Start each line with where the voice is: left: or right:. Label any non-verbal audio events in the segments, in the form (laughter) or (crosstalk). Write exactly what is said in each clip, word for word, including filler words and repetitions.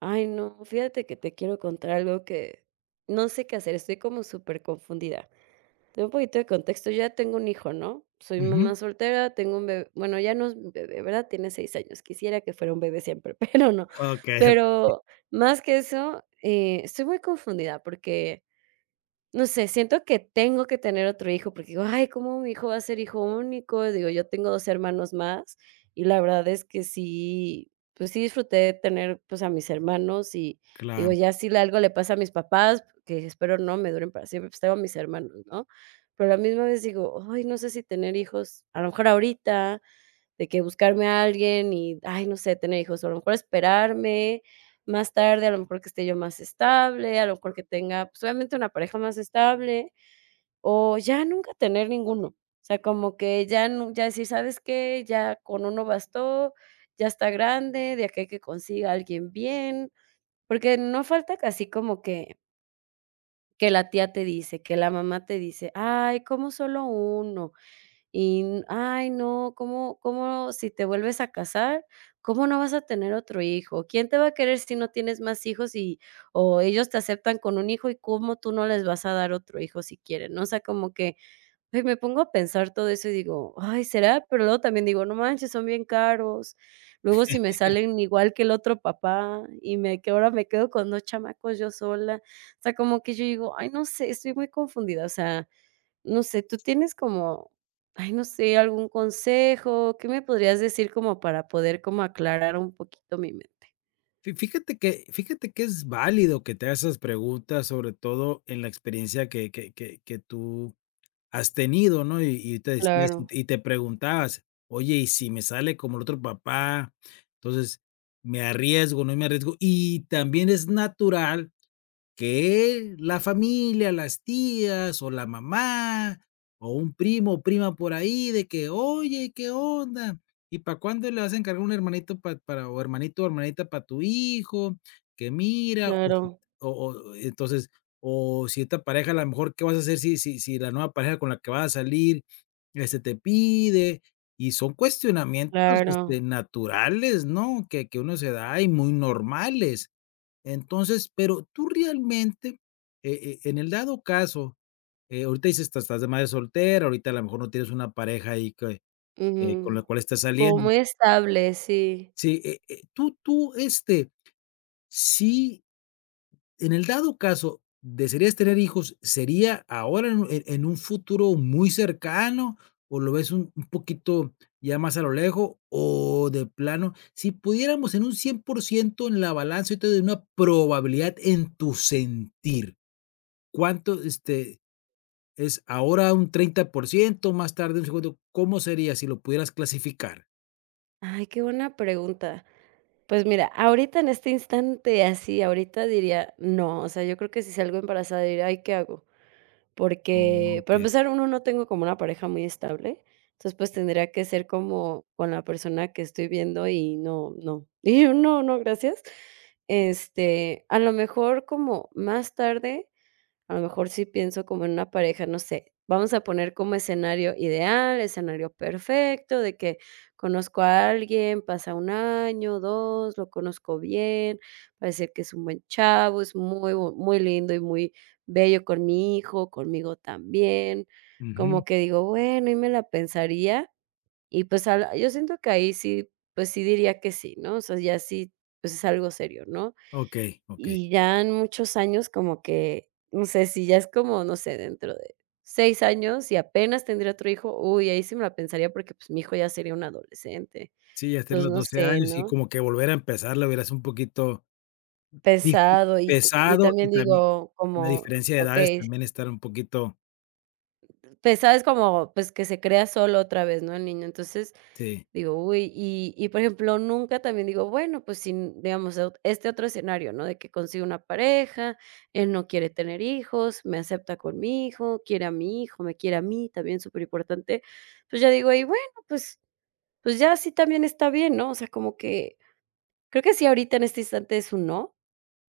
right: Ay, no, fíjate que te quiero contar algo que no sé qué hacer, estoy como superconfundida. Te doy un poquito de contexto, yo ya tengo un hijo, ¿no? Soy
left: Ujú.
right: mamá soltera, tengo un bebé, bueno, ya no es un bebé, ¿verdad? Tiene seis años, quisiera que fuera un bebé siempre, (laughs) pero no.
left: Okey,
right: Pero más que eso, eh, estoy muy confundida porque no sé, siento que tengo que tener otro hijo, porque digo: "Ay, ¿cómo mi hijo va a ser hijo único?". Digo, yo tengo dos hermanos más, y la verdad es que sí, pues sí disfruté de tener, pues, a mis hermanos, y digo,
left: claro.
right: ya si le algo le pasa a mis papás, que espero no me duren para siempre, pues tengo a mis hermanos, ¿no? Pero a la misma vez digo: "Ay, no sé si tener hijos, a lo mejor ahorita, de que buscarme a alguien y, ay, no sé, tener hijos, o a lo mejor esperarme más tarde, a lo mejor que esté yo más estable, a lo mejor que tenga, pues, obviamente una pareja más estable, o ya nunca tener ninguno. O sea, como que ya nu ya decir: "¿Sabes qué? Ya con uno bastó, ya está grande, de aquí a que consiga a alguien bien". Porque no falta que así como que que la tía te dice, que la mamá te dice: "Ay, como solo uno? Y, n ay, no, ¿cómo cómo si te vuelves a casar, cómo no vas a tener otro hijo? ¿Quién te va a querer si no tienes más hijos y o ellos te aceptan con un hijo y cómo tú no les vas a dar otro hijo si quieren? ¿No? O sea, como que, ay, me pongo a pensar todo eso y digo: "Ay, ¿será?". Pero luego también digo: "No manches, son bien caros". Luego si me salen igual que el otro papá y me que ahora me quedo con dos chamacos yo sola. O sea, como que yo digo: "Ay, no sé, estoy muy confundida". O sea, no sé, tú tienes como, ay, no sé, algún consejo, ¿qué me podrías decir como para poder como aclarar un poquito mi mente?
left: Fi fíjate que fíjate que es válido que te hagas esas preguntas, sobre todo en la experiencia que que que que tú has tenido, ¿no? Y y te decías y
right: Claro,
left: te y te preguntabas: "Oye, ¿y si me sale como el otro papá? Entonces, ¿me arriesgo, no me arriesgo?". Y también es natural que la familia, las tías o la mamá o un primo o prima por ahí de que: "Oye, ¿qué onda? ¿Y para cuándo le vas a encargar un hermanito pa para o hermanito o hermanita para tu hijo? Que mira", o si
right: claro,
left: o o entonces, o si esta pareja a lo mejor, ¿qué vas a hacer si si si la nueva pareja con la que vas a salir, este, te pide? Y son cuestionamientos, este,
right: claro.
left: naturales, ¿no? Que que uno se da y muy normales. Entonces, pero tú realmente, eh eh, en el dado caso, eh, ahorita dices, estás estás de madre soltera, ahorita a lo mejor no tienes una pareja ahí que, eh, con la
right: Ujú.
left: cual estás
right: Como
left: saliendo.
right: muy estable, sí.
left: Sí, eh eh, tú tú, este, si en el dado caso, ¿desearías tener hijos? ¿Sería ahora en un en en un futuro muy cercano, o lo ves un un poquito ya más a lo lejos, o de plano, si pudiéramos en un cien por ciento en la balanza, y te doy una probabilidad en tu sentir? ¿Cuánto, este, es ahora un treinta por ciento más tarde un cincuenta? ¿Cómo sería si lo pudieras clasificar?
right: Ay, qué buena pregunta. Pues mira, ahorita en este instante, así, ahorita diría, no, o sea, yo creo que si salgo embarazada diría, ay, ¿qué hago?
left: Mm,
right: Porque, para
left: okey.
right: empezar, uno, no tengo como una pareja muy estable, entonces, pues, tendría que ser como con la persona que estoy viendo y no, no. (laughs) Y yo: "No, no, gracias". Este, a lo mejor como más tarde a lo mejor sí pienso como en una pareja, no sé, vamos a poner como escenario ideal, escenario perfecto, de que conozco a alguien, pasa un año, dos, lo conozco bien, parece que es un buen chavo, es muy bu muy lindo y muy bello con mi hijo, conmigo también,
left: Ujú.
right: como que digo, bueno, y me la pensaría y, pues, al yo siento que ahí sí, pues, sí diría que sí, ¿no? O sea, ya sí, pues, es algo serio, ¿no?
left: Okey, okey.
right: Y ya en muchos años como que, no sé, si ya es como, no sé, dentro de seis años y apenas tendría otro hijo, uy, ahí sí me la pensaría porque, pues, mi hijo ya sería un adolescente.
left: Sí, ya está en
right: Entonces,
left: los
right: no
left: doce
right: sé,
left: años y
right: ¿no?
left: como que volver a empezar la verás un poquito difí
right: Pesado y t y
left: pesado y
right: también
left: también
right: digo
left: la
right: como,
left: diferencia de edades
right: okey.
left: también estar un poquito
right: Pues, ¿sabes? Como, pues, que se crea solo otra vez, ¿no? El niño. Entonces,
left: sí,
right: digo, uy, y y, por ejemplo, nunca también digo, bueno, pues, si, digamos, e este otro escenario, ¿no? De que consigue una pareja, él no quiere tener hijos, me acepta con mi hijo, quiere a mi hijo, me quiere a mí, también súper importante. Pues, ya digo, y bueno, pues pues, ya sí también está bien, ¿no? O sea, como que creo que sí, ahorita en este instante es un no,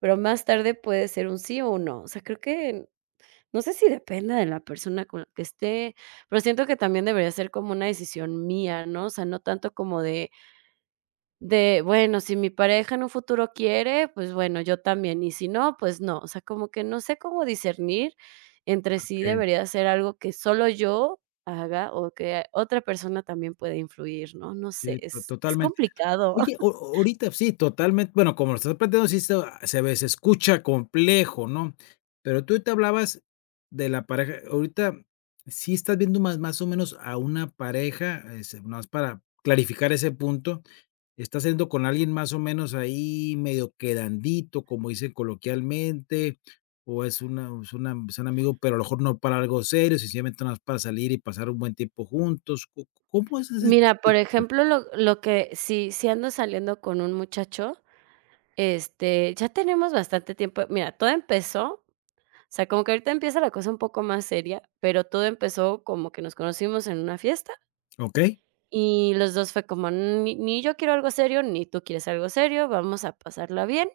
right: pero más tarde puede ser un sí o un no. O sea, creo que no sé si dependa de la persona con la que esté, pero siento que también debería ser como una decisión mía, ¿no? O sea, no tanto como de de, bueno, si mi pareja en un futuro quiere, pues bueno, yo también, y si no, pues no. O sea, como que no sé cómo discernir entre si
left: okey,
right: debería ser algo que solo yo haga o que otra persona también puede influir, ¿no? No sé,
left: sí, to
right: es es
left: totalmente
right: complicado.
left: Oye, o
right: (laughs)
left: ahorita sí, totalmente, bueno, como lo estás planteando, sí se se ve, se escucha complejo, ¿no? Pero tú te hablabas de la pareja, ahorita sí estás viendo más más o menos a una pareja, es más para clarificar ese punto, estás siendo con alguien más o menos ahí medio quedandito, como dicen coloquialmente, o es una es una es un amigo, pero a lo mejor no para algo serio, sencillamente nada más para salir y pasar un buen tiempo juntos, ¿co cómo es esa
right: Mira, por
left: situación?
right: ejemplo, lo lo que si si ando saliendo con un muchacho. Este, ya tenemos bastante tiempo. Mira, todo empezó, o sea, como que ahorita empieza la cosa un poco más seria, pero todo empezó como que nos conocimos en una fiesta
left: ¿Okey?
right: y los dos fue como, ni, ni yo quiero algo serio, ni tú quieres algo serio, vamos a pasarla bien.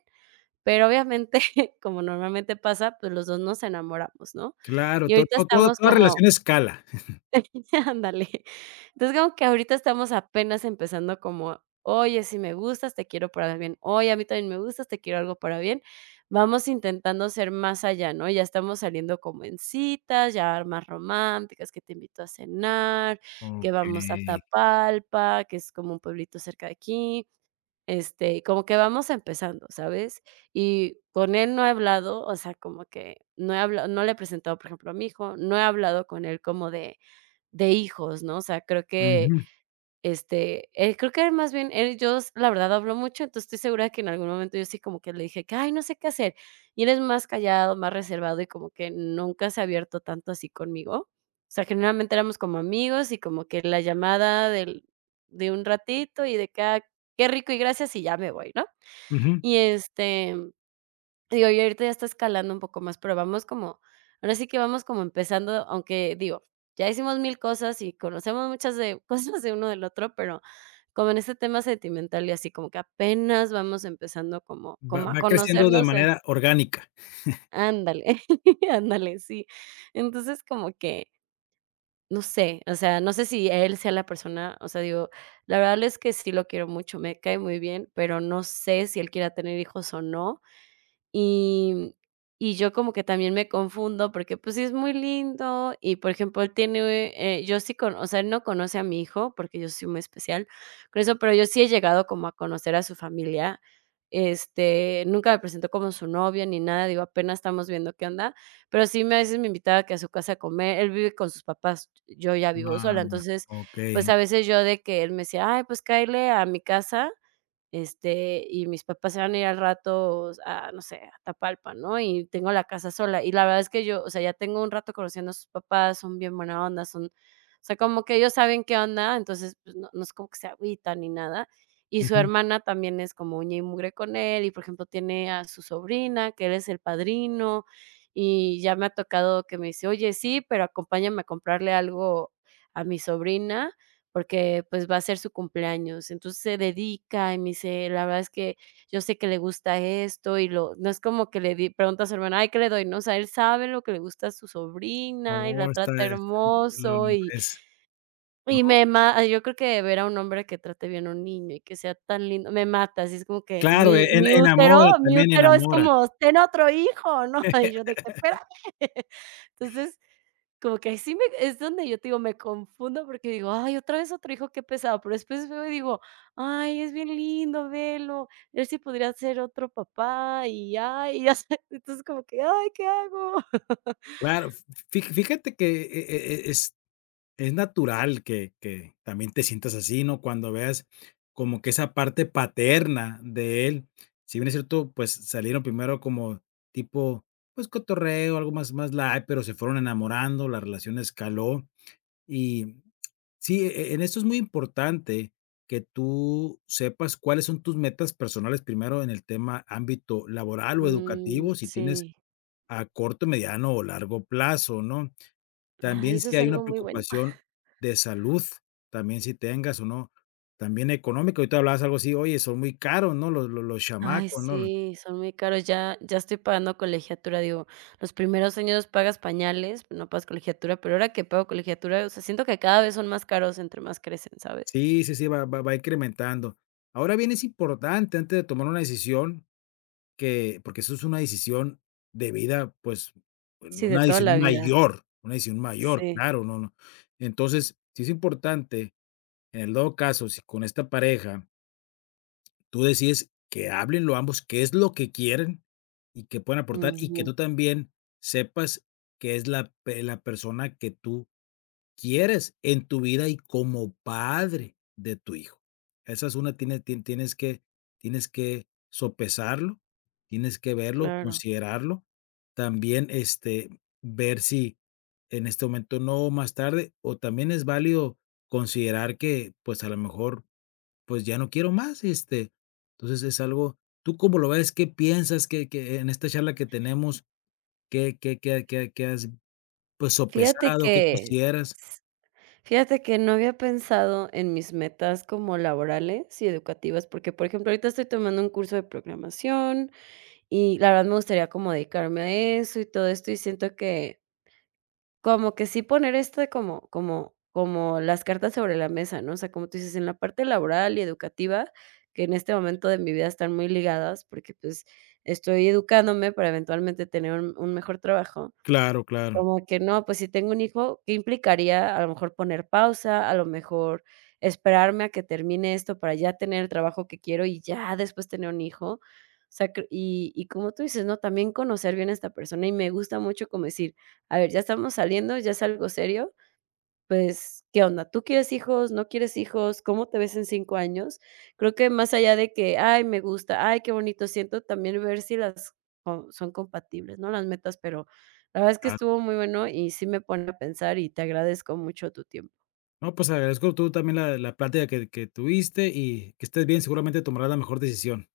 right: Pero obviamente, (laughs) como normalmente pasa, pues los dos nos enamoramos, ¿no?
left: Claro,
right: Y
left: to
right: ahorita
left: to todo
right: estamos
left: toda
right: como
left: relación escala.
right: (laughs) ándale. Entonces, como que ahorita estamos apenas empezando como, oye, si me gustas, te quiero para bien. Oye, a mí también me gustas, te quiero algo para bien. Vamos intentando ser más allá, ¿no? Ya estamos saliendo como en citas, ya más románticas, que te invito a cenar, que vamos a
left: Okey.
right: Tapalpa, que es como un pueblito cerca de aquí. Este, como que vamos empezando, ¿sabes? Y con él no he hablado, o sea, como que no he hablado, no le he presentado, por ejemplo, a mi hijo, no he hablado con él como de, de hijos, ¿no? O sea, creo que,
left: Ujú,
right: este, eh, creo que más bien él, ellos, la verdad, habló mucho, entonces estoy segura que en algún momento yo sí como que le dije que: "Ay, no sé qué hacer", y él es más callado, más reservado y como que nunca se ha abierto tanto así conmigo. O sea, generalmente éramos como amigos y como que la llamada del de un ratito y de que: "Ah, qué rico y gracias", y ya me voy, ¿no?
left: ujú.
right: Y, este, digo, y ahorita ya está escalando un poco más, pero vamos como ahora sí que vamos como empezando, aunque digo, ya hicimos mil cosas y conocemos muchas de (laughs) cosas de uno del otro, pero como en este tema sentimental y así, como que apenas vamos empezando como
left: Va
right: como a
left: va creciendo de
right: conocernos, eh,
left: manera orgánica.
right: ándale, (laughs) ándale, sí. Entonces, como que, no sé, o sea, no sé si él sea la persona, o sea, digo, la verdad es que sí lo quiero mucho, me cae muy bien, pero no sé si él quiera tener hijos o no. Y y yo como que también me confundo porque, pues, sí es muy lindo y, por ejemplo, él tiene, eh, yo sí con o sea, él no conoce a mi hijo porque yo soy muy especial con eso, pero yo sí he llegado como a conocer a su familia. Este, nunca me presentó como su novia ni nada, digo, apenas estamos viendo qué onda, pero sí me a veces me invitaba que a su casa a comer, él vive con sus papás, yo ya vivo
left: Ah,
right: sola, entonces, pues,
left: okey.
right: a veces yo de que él me decía: "Ay, pues cáele a mi casa", este, y mis papás se van a ir al rato a, no sé, a Tapalpa, ¿no? Y tengo la casa sola. Y la verdad es que yo, o sea, ya tengo un rato conociendo a sus papás, son bien buena onda, son, o sea, como que ellos saben qué onda, entonces pues, no, no es como que se agüitan ni nada. Y su
left: Ujú.
right: hermana también es como uña y mugre con él, y por ejemplo tiene a su sobrina, que él es el padrino, y ya me ha tocado que me dice, oye, sí, pero acompáñame a comprarle algo a mi sobrina porque, pues, va a ser su cumpleaños. Entonces, se dedica y me dice: "La verdad es que yo sé que le gusta esto", y lo no es como que le di pregunta a su hermana: "Ay, ¿qué le doy?", ¿no? O sea, él sabe lo que le gusta a su sobrina y la
left: Oh, está
right: trata
left: es lo
right: hermoso
left: lo
right: y
left: es, ¿no?
right: y me ma yo creo que ver a un hombre que trate bien a un niño y que sea tan lindo, me mata, así es como que
left: Claro,
right: mi
left: en
right: mi útero
left: enamora,
right: mi
left: también
right: útero es
left: enamora.
right: como: "Ten otro hijo", ¿no? (laughs) Y yo de que: "Espérame". (laughs) Entonces, como que ahí sí me es donde yo te digo, me confundo porque digo: "Ay, otra vez otro hijo, qué pesado", pero después veo y digo: "Ay, es bien lindo, velo, él sí podría ser otro papá", y ay, ya sé, (laughs) entonces como que: "Ay, ¿qué hago?" (laughs)
left: Claro, fi fíjate que, e e e es es natural que que también te sientas así, ¿no? Cuando veas como que esa parte paterna de él, si bien es cierto, pues, salieron primero como tipo, pues, cotorreo, algo más más light, pero se fueron enamorando, la relación escaló. Y sí, e en esto es muy importante que tú sepas cuáles son tus metas personales, primero en el tema ámbito laboral o
right: Mm,
left: educativo, si tienes
right: sí.
left: a corto, mediano o largo plazo, ¿no?
right: Ay,
left: También
right: eso
left: si
right: es
left: hay una
right: algo muy bueno.
left: preocupación de salud, también si tengas o no, también económico, ahorita hablabas algo así: "Oye, son muy caros, ¿no?, los los los
right: Ay,
left: chamacos, ¿no?". Los
right: sí, son muy caros. Ya ya estoy pagando colegiatura, digo, los primeros años pagas pañales, no pagas colegiatura, pero ahora que pago colegiatura, o sea, siento que cada vez son más caros entre más crecen, ¿sabes?
left: sí, sí, sí, va va va incrementando. Ahora bien, es importante antes de tomar una decisión que porque eso es una decisión de vida, pues,
right: Sí, de
left: una
right: toda
left: decisión
right: la vida.
left: mayor, una decisión mayor,
right: Sí.
left: claro, no, no. Entonces, sí es importante, en el dado caso, si con esta pareja tú decides que hablen lo ambos, qué es lo que quieren y que pueden aportar, y que
right: Ujú,
left: tú también sepas que es la pe la persona que tú quieres en tu vida y como padre de tu hijo. Esa es una, tienes tien tienes que tienes que sopesarlo, tienes que verlo,
right: claro.
left: considerarlo. También, este, ver si en este momento no, más tarde, o también es válido considerar que, pues, a lo mejor pues ya no quiero más, este, entonces es algo. ¿Tú cómo lo ves? ¿Qué piensas? que que en esta charla que tenemos, qué qué qué qué qué has, pues,
right: Fíjate
left: sopesado? ¿Qué
right: que
left: consideras?
right: s fíjate que no había pensado en mis metas como laborales y educativas, porque, por ejemplo, ahorita estoy tomando un curso de programación y la verdad me gustaría como dedicarme a eso y todo esto, y siento que, como que sí poner este como como como las cartas sobre la mesa, ¿no? O sea, como tú dices, en la parte laboral y educativa, que en este momento de mi vida están muy ligadas, porque, pues, estoy educándome para eventualmente tener un un mejor trabajo.
left: Claro, claro.
right: Como que no, pues si tengo un hijo, ¿qué implicaría a lo mejor poner pausa? A lo mejor esperarme a que termine esto para ya tener el trabajo que quiero y ya después tener un hijo. O sea, cre- y, y como tú dices, ¿no? También conocer bien a esta persona y me gusta mucho como decir, a ver, ya estamos saliendo, ya es algo serio, pues, ¿qué onda? ¿Tú quieres hijos? ¿No quieres hijos? ¿Cómo te ves en cinco años? Creo que más allá de que: "Ay, me gusta, ay, qué bonito", siento también ver si las co son compatibles, ¿no?, las metas, pero la verdad es que
left: Claro,
right: estuvo muy bueno y sí me pone a pensar y te agradezco mucho tu tiempo.
left: no, pues agradezco tú también la la plática que que tuviste y que estés bien, seguramente tomarás la mejor decisión.